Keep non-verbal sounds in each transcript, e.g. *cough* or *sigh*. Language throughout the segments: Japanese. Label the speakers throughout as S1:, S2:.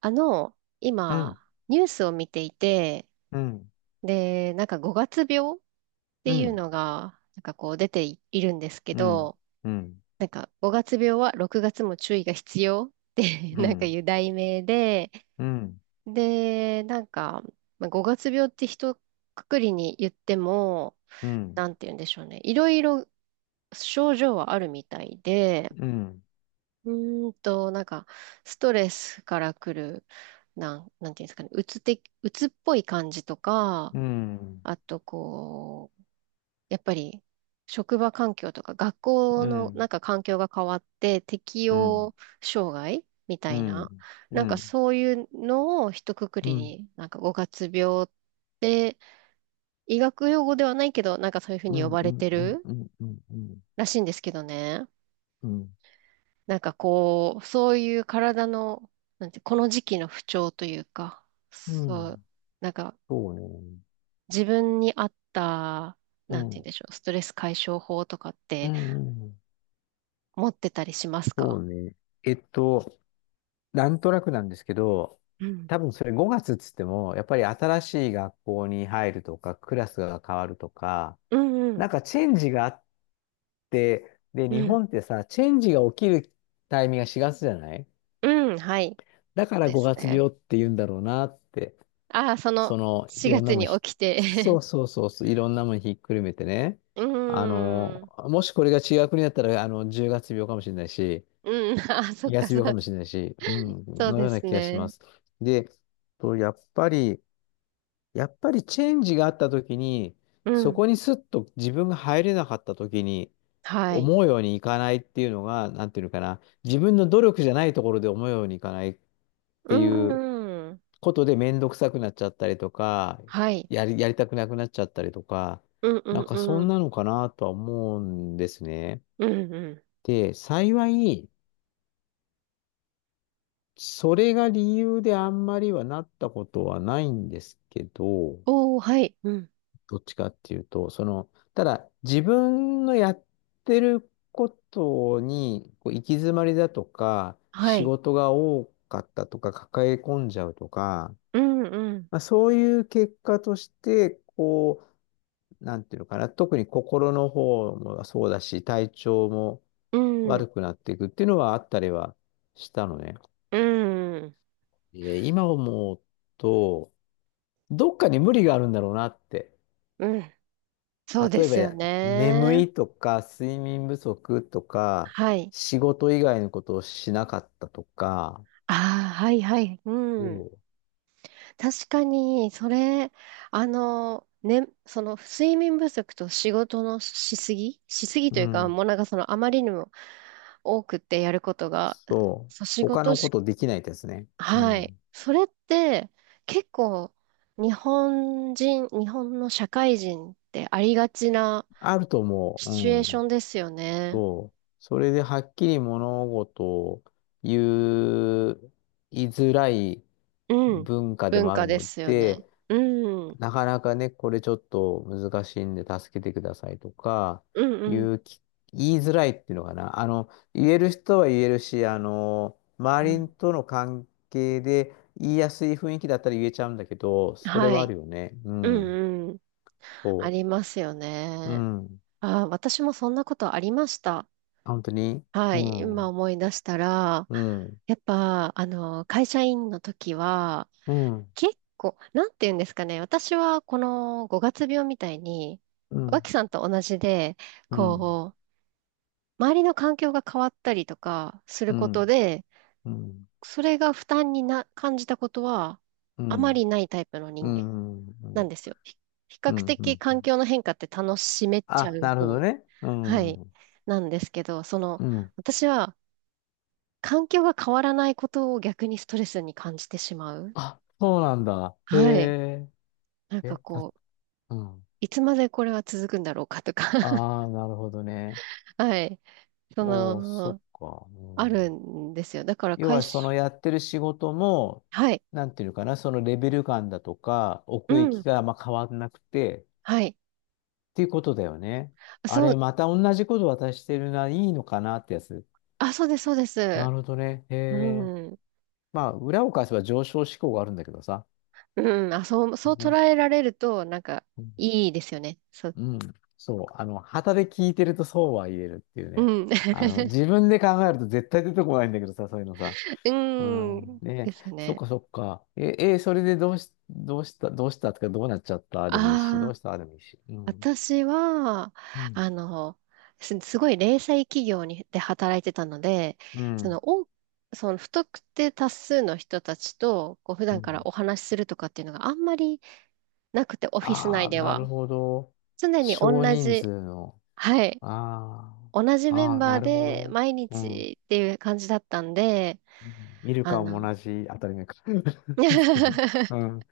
S1: うん。
S2: 今、ニュースを見ていて、
S1: うん。
S2: で、なんか5月病っ
S1: う
S2: ていう
S1: ん。
S2: のが、なんかこう出ていいるんですけ
S1: うん。
S2: ど、
S1: うん。
S2: なんか5月病は6月も注意が必要って *laughs*
S1: うん。う
S2: なんか
S1: ん。
S2: いう題名で、
S1: うん。
S2: で、なんか、まあ、5月病って一括りに言っても、
S1: うん。
S2: なんて言うんでしょうね。いろいろ症状はあるみたいで、
S1: うん。
S2: うなんか、ストレスから来る、なんていうんですかね、うつっぽい感じとか、
S1: うん。
S2: あと、こう、やっぱり、職場環境とか、学校
S1: う
S2: の、なん
S1: ん。
S2: か環境が変わって、適
S1: うん。うん。
S2: 応障害みた
S1: う
S2: い
S1: ん。う
S2: な、
S1: ん。う
S2: なんか
S1: ん。
S2: そういうのを一括
S1: うん。
S2: り
S1: うん。
S2: に、なんか五月病って、医学用語ではないけど、なんかそういうふう
S1: う
S2: に呼
S1: ん。
S2: ば
S1: う
S2: れてる
S1: ん。
S2: らしいんですけどね。
S1: うん。
S2: なんかこう、そういう体の、なんて、この時期の不調というか、
S1: う
S2: そう、
S1: ん。
S2: なんか
S1: そうね。
S2: 自分に合った、
S1: う
S2: なんて言うん
S1: ん。
S2: でしょう、ストレス解消法とかっ
S1: う
S2: て
S1: ん。うん。
S2: 持ってたりします
S1: そ
S2: か？
S1: うね。えっと、なんとなくなんですけど、
S2: うん。
S1: 多分それ5月っつっても、やっぱり新しい学校に入るとか、クラスが変わるとか、
S2: うんう
S1: なん
S2: ん。
S1: かチェンジがあっで、
S2: う
S1: 日
S2: ん。
S1: 本ってさ、チェンジが起きるタイミングが4月じゃない。
S2: うん、はい。
S1: だから
S2: です
S1: 5月
S2: ね。
S1: 病って言うんだろうなって、
S2: ああ、その
S1: その、い
S2: 4
S1: ろん
S2: 月
S1: なもん
S2: に
S1: ひ、
S2: 起きて
S1: そうそうそうそう、いろんなもんひっくるめてね。
S2: *laughs* う
S1: あ
S2: ー
S1: の、
S2: ん。
S1: もしこれが違う国だったら、あの、10月病かもしれないし、
S2: うん、ああ、そっ
S1: 2
S2: か、
S1: 月病かもしれないし、うん、
S2: そう
S1: のよ
S2: で
S1: うな
S2: す
S1: 気がしま
S2: ね。
S1: す。で、とやっぱり、やっぱりチェンジがあった時に、
S2: う
S1: そ
S2: ん。
S1: こにスッと自分が入れなかった時に、
S2: はい。
S1: 思うようにいかないっていうのが、なんていうのかな、自分の努力じゃないところで思うようにいかないっ
S2: う
S1: ていう
S2: ーん。
S1: ことで面倒くさくなっちゃったりとか、
S2: はい。
S1: やりたくなくなっちゃったりとか、
S2: うんう
S1: なん
S2: ん
S1: かそ
S2: う
S1: ん
S2: ん。
S1: なのかなとは思うんですね。
S2: うんうん。
S1: で、幸い、それが理由であんまりはなったことはないんですけど、
S2: おー、はい。うん。
S1: どっちかっていうと、その、ただ自分のやってることにこう行き詰まりだとか、
S2: は
S1: 仕
S2: い。
S1: 事が多かったとか、抱え込んじゃうとか、
S2: うん、うん、
S1: まあ、そういう結果として、こう、なんていうのかな、特に心の方もそうだし、体調も
S2: う
S1: 悪
S2: ん、
S1: くなっていくっていうのはあったりはしたのね。
S2: うん、
S1: 今思うと、どっかに無理があるんだろうなって。
S2: うん。そうで
S1: 例
S2: す
S1: え
S2: よ
S1: ば眠
S2: ね。
S1: いとか、睡眠不足とか、
S2: はい。
S1: 仕事以外のことをしなかったとか、
S2: ああ、はい、はい。う
S1: お
S2: ん。
S1: う。
S2: 確かに、それ、あの、ね、その、睡眠不足と仕事のしすぎしすぎと
S1: う
S2: いうか、
S1: ん。
S2: もうなんかその、あまりにも多くってやることが、
S1: そう。
S2: そう、仕
S1: 他
S2: 事
S1: の
S2: し、
S1: ことできないですね。う
S2: はい。
S1: ん。
S2: それって、結構、日本の社会人ってありがちな、
S1: あると思
S2: シ
S1: う。
S2: チュエ
S1: う
S2: ーショ
S1: ん。
S2: ンですよね。
S1: そう。それではっきり物事を言う、言いづらい
S2: うん。
S1: 文化で
S2: 文
S1: もあ
S2: 化
S1: る
S2: で
S1: の
S2: すよね。
S1: で、
S2: うん。うん
S1: なかなかね、これちょっと難しいんで助けてくださいとか、
S2: うん。
S1: 言うき、言いづらいっていうのかな。あの、言える人は言えるし、あの、
S2: う
S1: 周
S2: ん。
S1: りとの関係で言いやすい雰囲気だったら言えちゃうんだけど、それ
S2: は
S1: はある
S2: い。
S1: よね。う
S2: う
S1: ん。
S2: んうん。
S1: そ
S2: ありますよ
S1: う。う
S2: ね。
S1: ん。
S2: あー、私もそんなことありました。
S1: 本当に。
S2: は
S1: う
S2: い。今
S1: ん。
S2: 思い出したら、
S1: うん。
S2: やっぱ、あの、会社員の時は、
S1: うん。
S2: 結構、なんて言うんですかね。私は、この5月病みたいに、
S1: うん。
S2: 脇さんと同じで、
S1: うん。
S2: こう、周りの環境が変わったりとかする
S1: う
S2: こと
S1: ん。
S2: で、
S1: うん。
S2: それが負担にな、感じたことは、
S1: う
S2: あま
S1: ん。
S2: りないタイプの
S1: う
S2: 人間
S1: ん。う
S2: な
S1: ん。
S2: んですよ。比
S1: う
S2: 較
S1: ん。う
S2: 的
S1: ん。
S2: 環境の変化って楽しめちゃ
S1: あ、
S2: う
S1: なるほど
S2: 方、
S1: ね。う
S2: はい、
S1: ん。う
S2: なんですけど、その、
S1: ん。
S2: 私は環境が変わらないことを逆にストレスに感じてしまう。
S1: あ、そうなんだ。へ
S2: はい。
S1: え。
S2: なん
S1: え、
S2: か
S1: た、
S2: こう、
S1: うん。
S2: いつまでこれは続くんだろうかとか *laughs*
S1: ああ、なるほどね。
S2: はい。そ
S1: おー、そっ
S2: の、
S1: か。う
S2: ある
S1: ん、
S2: んですよ。だから
S1: 要
S2: 会
S1: は、その
S2: 社、
S1: やってる仕事も、
S2: はい。
S1: なんていうのかな、そのレベル感だとか、
S2: う
S1: 奥行き
S2: ん。
S1: があんま変わんなくて、っ
S2: はい。
S1: ていうことだよね。あ
S2: そ
S1: れ、
S2: う、
S1: また同じこと渡してるな、いいのかなってやつ。
S2: あ、そうです、そうで
S1: な
S2: す。
S1: るほどね。へえ。
S2: うん。
S1: まあ、裏を返せば上昇志向があるんだけどさ。
S2: うん、あ、そう、そう捉
S1: ね。
S2: えられると、なんか、
S1: うん。
S2: いいですよね。そう、
S1: うん。そう。あの、旗で聞いてるとそうは言えるっていう
S2: う
S1: ね。
S2: ん。
S1: あの、
S2: *laughs*
S1: 自分で考えると絶対出てこないんだけどさ、そういうのさ。う
S2: う
S1: ん。
S2: ん、で
S1: ね、
S2: すよ
S1: そっ
S2: ね。
S1: かそっか。それでどうした、どうしたとか、どうなっちゃったでもいいし、ど
S2: ああ、
S1: うしたでもいいし。うん。
S2: 私は、
S1: うん。
S2: あの、すごい零細企業に、で働いてたので、
S1: う
S2: そ
S1: ん。
S2: の、不特定多数の人たちと、こう、普
S1: う
S2: 段から
S1: ん。
S2: お話しするとかっていうのがあんまりなくて、オフィス
S1: あ
S2: 内
S1: あ、
S2: で
S1: な
S2: は。
S1: るほど。
S2: 常に同
S1: 少人
S2: じ、
S1: 数の。
S2: はい、
S1: あ
S2: 同じ
S1: あ。
S2: メン
S1: ああ、
S2: バ
S1: な
S2: ー
S1: るほ
S2: で
S1: ど。
S2: 毎
S1: うん。うん。
S2: 日っていう感じだったんで、
S1: 見る
S2: あ
S1: かも
S2: の、
S1: 同じ当たり前か。*laughs* そうね。う
S2: *laughs*
S1: ん。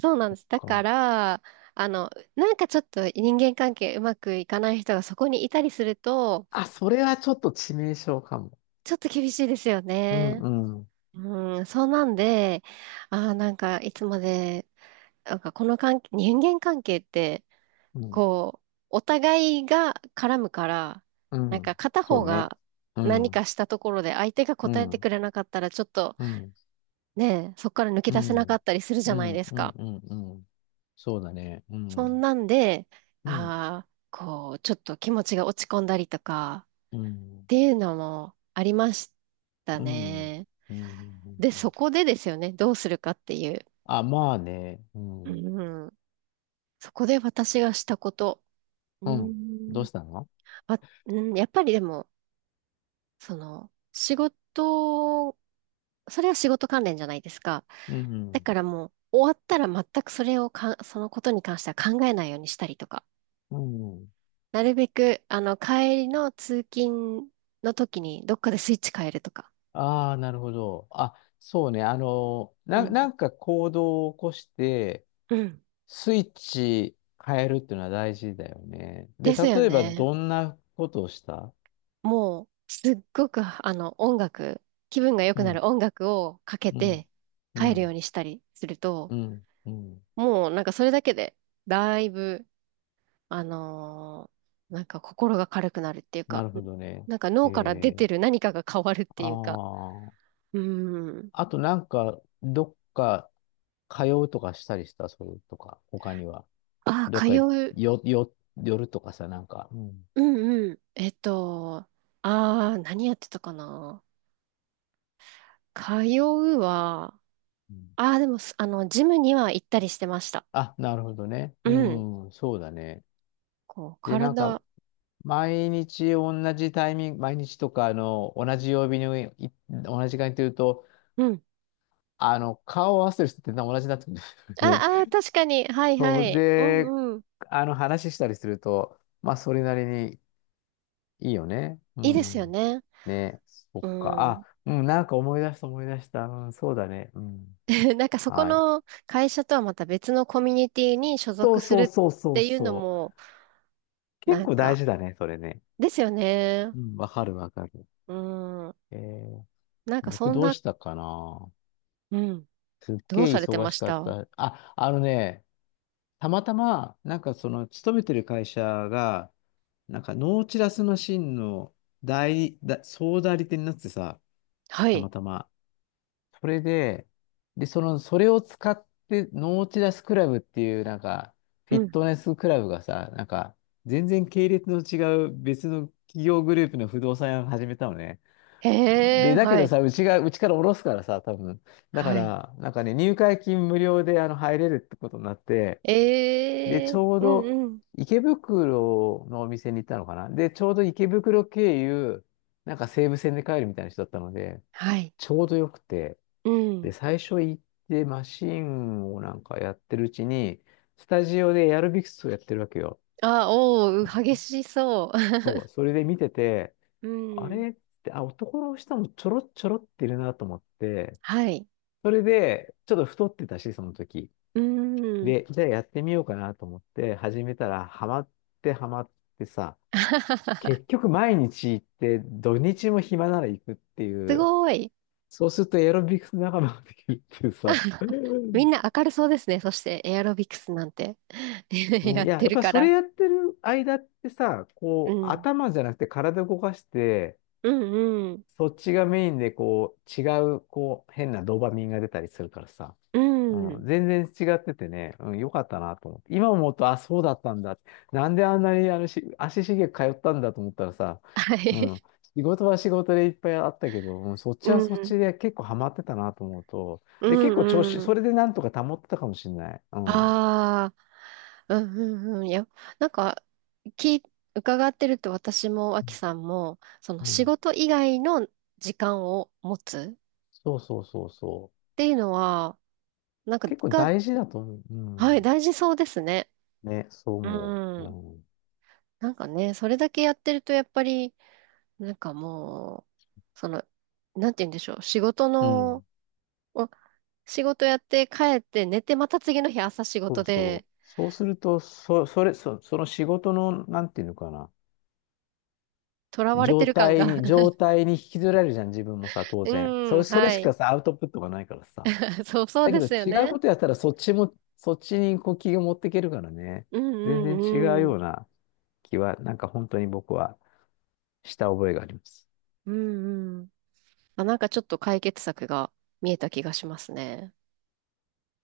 S2: そうなんです。だか
S1: か。
S2: ら、あの、なんかちょっと人間関係うまくいかない人がそこにいたりすると、
S1: あ、それはちょっと致命傷かも。
S2: ちょっと厳しいですよ
S1: うん。
S2: ね。
S1: うん。
S2: うん、そうなんで、あーなんかいつまで、なんかこの関係、人間関係って、
S1: うん。
S2: こう、お互いが絡むから、
S1: う
S2: なんか
S1: ん。
S2: 片
S1: そ
S2: 方
S1: うね。
S2: が
S1: う
S2: 何か
S1: ん。
S2: したところで相手が
S1: う
S2: 答えて
S1: ん。
S2: くれなかったら、ちょっと
S1: うん。
S2: ね、そこから抜け
S1: う
S2: 出せなか
S1: ん。
S2: ったりするじ
S1: う
S2: ゃない
S1: ん。
S2: です
S1: うん。
S2: か。
S1: うん。うん。そうだね。う
S2: そん
S1: ん。
S2: なんで、
S1: うん。
S2: ああ、こう、ちょっと気持ちが落ち込んだりとか、
S1: う
S2: っ
S1: ん。
S2: ていうのもありました
S1: うん。
S2: ね。
S1: うん。
S2: で、そこでですよね、どうするかっていう。
S1: あ、まあね。うん。
S2: うん、そこで私がしたこと。う
S1: うん。どう
S2: ん、
S1: したの？
S2: あ、うん、やっぱりでも、その、それは仕事関連じゃないですか。
S1: う
S2: だ
S1: ん。
S2: からもう、終わったら全くそれをか、そのことに関しては考えないようにしたりとか。
S1: うん。
S2: なるべく、あの、帰りの通勤の時に、どっかでスイッチ変えるとか。
S1: ああ、なるほど。あ、そうね。あの、
S2: うん。
S1: なんか行動を起こして、
S2: うん。
S1: スイッチ変えるっていうのは大事だよね。
S2: で
S1: で、
S2: すよ
S1: 例えば
S2: ね。
S1: どんなことをした？
S2: もう、すっごく、あの、気分が良
S1: う
S2: くな
S1: ん。
S2: る音楽をかけ
S1: うん。
S2: て
S1: う
S2: 帰るよう
S1: ん。
S2: にしたりすると、
S1: うん。うん。
S2: もう、なんかそれだけで、だいぶ、あのーなんか心が軽くなるっていう
S1: な
S2: か、
S1: るほどね。
S2: なんか
S1: え
S2: 脳から出
S1: ー、
S2: てる何かが変わるっ
S1: あ
S2: ていうか、
S1: あ。
S2: うん。
S1: あとなんか、どっか通うとかしたりした、それとか、他には。
S2: ああ、
S1: どっ
S2: 通
S1: かよ、
S2: う。
S1: よ、寄るとかさ、なんか。うん。
S2: うんうん。ああ、何やってたかな。通うは、
S1: うん。
S2: ああ、でも、あの、ジムには行ったりしてました。
S1: あ、なるほどね。
S2: う
S1: う
S2: ん。
S1: ん、そうだね。
S2: こう、
S1: で、なん
S2: 体、
S1: か、毎日同じタイミング、毎日とか、あの、同じ曜日に同じ時間にというと、
S2: うん。
S1: あの、顔を合わせてる人って同じになってくるんですよね。
S2: ああ、確か
S1: *laughs*
S2: に。はい
S1: そ
S2: は
S1: う
S2: い。う
S1: で、
S2: んうん。
S1: あの、話したりすると、まあ、それなりにいいよね。う
S2: いいですよ
S1: ん。
S2: ね。
S1: ね、そっ
S2: う
S1: か。あ、
S2: ん。
S1: うん、なんか思い出した思い出した。うん、そうだね。うん。
S2: *laughs* なんかそこ
S1: はい。
S2: の会社とはまた別のコミュニティに所
S1: そ
S2: 属
S1: う
S2: す
S1: そ
S2: る
S1: うそう
S2: っ
S1: そう
S2: ていうの
S1: そう。
S2: も、
S1: 結
S2: なん
S1: 構大
S2: か、
S1: 事だね、それね。
S2: ですよね。
S1: うん、わかるわかる。
S2: うん。
S1: えー、
S2: なんか
S1: 僕
S2: そん
S1: どう
S2: な、
S1: したかな。
S2: うん。
S1: すっ
S2: どう
S1: げえ
S2: されて
S1: 忙
S2: ま
S1: し
S2: し
S1: かっ
S2: た？
S1: た。あ、あのね、たまたま、なんかその、勤めてる会社が、なんか、ノーチラスマシンの代理、だ、総代理店になってさ、
S2: は
S1: た
S2: い。
S1: またま。それで、で、その、それを使って、ノーチラスクラブっていう、なんか、フィ
S2: う
S1: ッ
S2: ん。
S1: トネスクラブがさ、なんか、全然系列の違う別の企業グループの不動産屋を始めたのね。
S2: へ
S1: で、
S2: え、
S1: だけ
S2: は
S1: ど
S2: い。
S1: さ、うちから下ろすからさ、多分。だか
S2: はい。
S1: ら、なんかね、入会金無料であの入れるってことになって、で、
S2: え
S1: ち
S2: え。
S1: ょう
S2: うん
S1: ど
S2: うん。
S1: 池袋のお店に行ったのかな。で、ちょうど池袋経由、なんか西武線で帰るみたいな人だったので、
S2: はい。
S1: ちょうどよくて、
S2: う
S1: で、
S2: ん。
S1: 最初行ってマシンをなんかやってるうちに、スタジオでエアロビクスをやってるわけよ。
S2: あ、おー、激しそ
S1: そう、それで見てて、
S2: う。*laughs*
S1: あ
S2: うん。
S1: れって、あ、男の人もちょろちょろっているなと思って、
S2: *laughs* はい。
S1: それで、ちょっと太ってたし、その時。
S2: うん。
S1: で、じゃあやってみようかなと思って始めたら、ハマってさ、
S2: *laughs*
S1: 結局毎日行って、土日も暇なら行くってい
S2: す
S1: う、
S2: ごい。
S1: そうするとエアロビクス仲間ができるっていうさ、
S2: *laughs* みんな明るそうですね。そしてエアロビクスなんて *laughs*
S1: もう
S2: や
S1: い
S2: っ
S1: や、
S2: て
S1: やっ
S2: る
S1: ぱり
S2: か
S1: それ
S2: ら。
S1: やってる間ってさ、
S2: う
S1: こう、
S2: ん。
S1: 頭じゃなくて体動かして、
S2: うんうん。
S1: そっちがメインでこう、こう、変なドーパミンが出たりするからさ。
S2: う
S1: うん、
S2: ん。
S1: 全然違っててね、うん、よかったなと思って。今思うと、あ、そうだったんだ。なんであんなにあのし足しげく通ったんだと思ったらさ、
S2: は
S1: うん、
S2: い。
S1: 仕事は仕事でいっぱいあったけど、うん、そっ
S2: う
S1: ちはそっち
S2: ん。
S1: で結構ハマってたなと思うと、
S2: う
S1: で、結構調
S2: ん
S1: 子、
S2: う
S1: そ
S2: ん。
S1: れでなんとか保ってたかもしれない。うん。
S2: ああ、うんうんうん。いや、なんか、き、伺ってると私も、アキさんも、その
S1: う
S2: 仕
S1: ん。
S2: 事以外の時間を持つ
S1: そうそうそうそう。
S2: っていうのは、なんか、
S1: 結構大事だと思う。う
S2: はい、
S1: ん。
S2: 大事そうですね。
S1: ね、そう
S2: う
S1: 思う。う
S2: ん。
S1: ん。
S2: なんかね、それだけやってると、やっぱり、なんかもう、その、なんて言うんでしょう、仕事
S1: う
S2: の、
S1: ん。
S2: お仕事やって帰って寝て、また次の日朝仕
S1: そ
S2: 事
S1: うそ
S2: で、
S1: う。そうすると、そ、それ、そ、その仕事の、なんていうのかな、
S2: 囚われてる感が
S1: 状態に引きずられるじゃん、自分もさ、
S2: *laughs*
S1: 当
S2: う
S1: 然。
S2: ん、
S1: それ
S2: は
S1: し
S2: い。
S1: かさ、アウトプットがないからさ。
S2: *laughs* そう、そう
S1: だけ
S2: で
S1: ど、
S2: すよ
S1: 違う
S2: ね。
S1: ことやったら、そっちにこう気が持っていけるからね。
S2: うん
S1: 全然違う
S2: うんう
S1: よ
S2: ん。
S1: うな気は、なんか本当に僕はした覚えがあります。
S2: うんうん。あ、なんかちょっと解決策が見えた気がしますね。